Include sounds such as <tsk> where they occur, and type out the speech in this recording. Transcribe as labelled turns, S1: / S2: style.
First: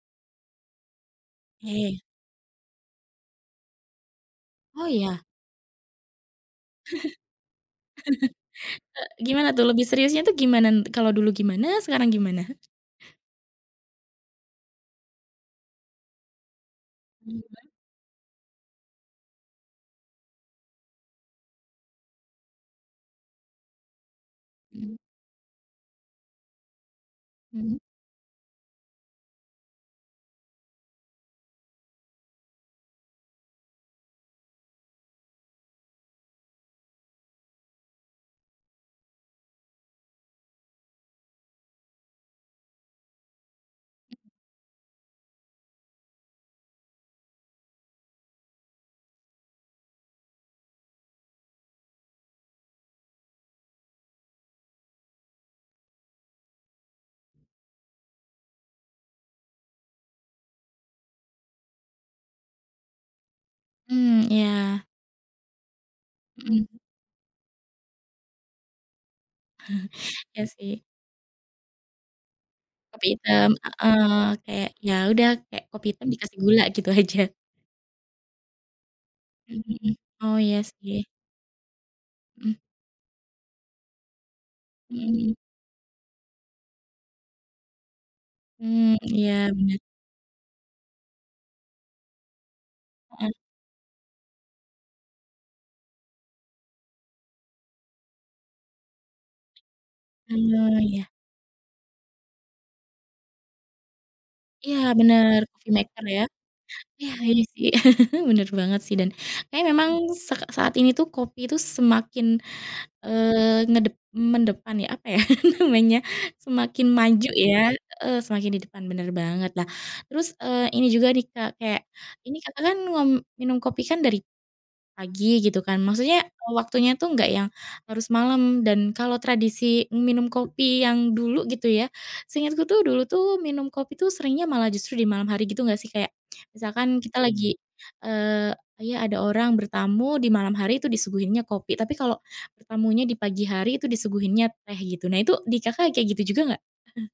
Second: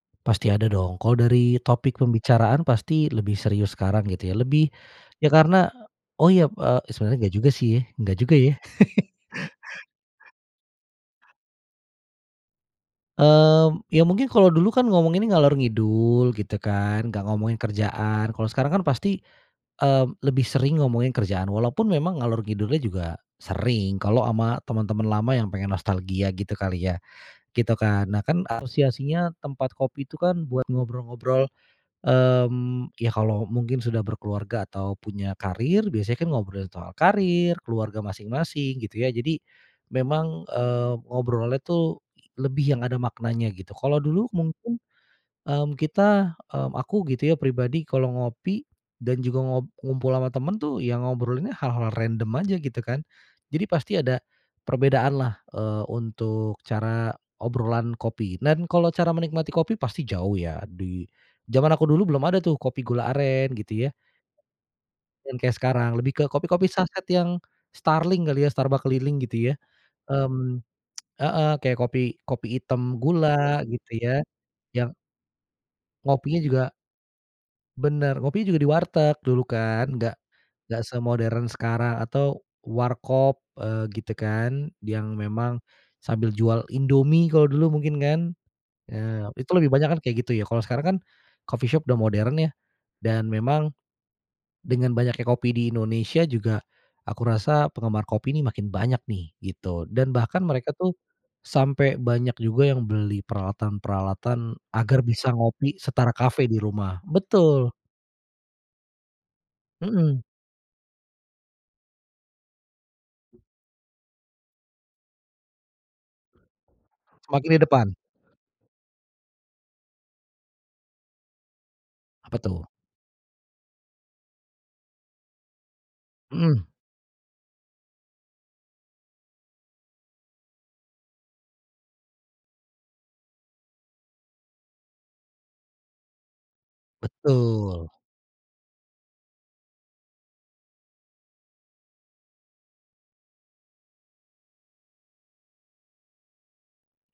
S1: Pasti ada dong. Kalau dari topik
S2: Oke.
S1: pembicaraan pasti lebih serius sekarang, gitu, ya. Lebih,
S2: Oh, iya?
S1: ya, karena oh, iya, eee, sebenernya nggak juga, sih ya. Enggak juga, ya.
S2: <laughs> E
S1: <laughs>
S2: gimana tuh? Lebih seriusnya tuh gimana, kalau dulu gimana? Sekarang gimana?
S1: Mmm, ya, mungkin kalau dulu, kan, ngomonginnya ngalor-ngidul, gitu, kan. Enggak ngomongin
S2: <unintelligible>
S1: kerjaan, kalau sekarang, kan, pasti, eee, lebih sering ngomongin kerjaan. walaupun memang ngalor-ngidul-nya juga sering. Kalau sama
S2: Hmm.
S1: teman-teman lama yang pengen nostalgia, gitu kali, ya, gitu,
S2: Hmm.
S1: kan. Nah, kan, asosiasinya tempat kopi itu, kan, buat ngobrol-ngobrol, mmm, ya, kalau mungkin sudah berkeluarga atau punya karir, biasanya kan, ngobrolin soal karir, keluarga masing-masing, gitu, ya. Jadi, memang, eee, ngobrolnya, tuh, lebih yang ada maknanya, gitu. Kalau
S2: Heeh.
S1: dulu mungkin, mmm, kita, mmm, aku gitu, ya, pribadi kalau ngopi, dan juga ngob ngumpul sama temen, tuh, ya ngobrolinnya hal-hal random aja, gitu, kan. Jadi pasti ada, perbedaanlah, eee, untuk cara obrolan kopi. Dan kalau cara menikmati kopi pasti jauh, ya, di, zaman aku dulu belum ada, tuh, kopi gula aren, gitu, ya.
S2: Mmm, iya.
S1: Yang kayak sekarang, lebih ke
S2: Hmm.
S1: kopi-kopi saset yang, starling kali, ya, Starbucks keliling, gitu, ya.
S2: <chuckles> Iya,
S1: Mmm,
S2: sih.
S1: <tsk> heeh, kayak kopi kopi hitam
S2: Kopi hitam,
S1: gula, gitu, ya.
S2: heeh. Kayak, ya
S1: Yang
S2: udah, kayak kopi hitam dikasih
S1: ngopinya
S2: gula,
S1: juga
S2: gitu aja.
S1: bener, kopinya juga di warteg dulu,
S2: Mmm, hmm.
S1: kan. Nggak
S2: Oh, iya
S1: nggak
S2: sih.
S1: semodern sekarang atau
S2: Hmm.
S1: warkop, eee, gitu, kan,
S2: Hmm
S1: yang
S2: hmm.
S1: memang, sambil jual Indomie kalau dulu mungkin, kan.
S2: Mmm,
S1: Ya,
S2: iya
S1: itu lebih
S2: bener.
S1: banyak, kan, kayak gitu, ya. Kalau sekarang, kan, coffee shop sudah modern, ya, dan
S2: Heeh.
S1: memang, dengan banyaknya kopi di Indonesia juga, aku rasa penggemar kopi ini makin banyak, nih, gitu. Dan bahkan mereka,
S2: Oh,
S1: tuh,
S2: iya.
S1: sampai banyak juga yang beli peralatan-peralatan
S2: Iya
S1: agar bisa
S2: bener, coffee
S1: ngopi
S2: maker
S1: setara
S2: ya.
S1: kafe di rumah,
S2: Iya iya sih.
S1: betul.
S2: <laughs> Bener banget sih, dan kayaknya memang
S1: Hmm.
S2: sek saat ini tuh kopi itu semakin, eee, ngedep mendepan ya? Apa ya <laughs> namanya? Semakin maju
S1: Semakin di
S2: ya,
S1: depan.
S2: heeh, semakin di depan bener banget. Lah, terus, eee, ini juga nih Kak, kayak,
S1: Apa,
S2: ini
S1: tuh?
S2: Kakak kan wam minum kopi kan dari, pagi gitu kan, maksudnya
S1: Hmm.
S2: waktunya tuh enggak yang harus malam, dan kalau tradisi minum kopi yang dulu gitu ya, seingatku tuh dulu tuh minum kopi tuh seringnya malah justru di malam hari gitu nggak sih? Kayak, misalkan kita lagi,
S1: Betul.
S2: eee, kayak ada orang bertamu di malam hari itu disuguhinnya kopi, tapi kalau, bertamunya di pagi hari itu disuguhinnya teh, gitu. Nah itu di Kakak kayak gitu juga nggak? <chuckles>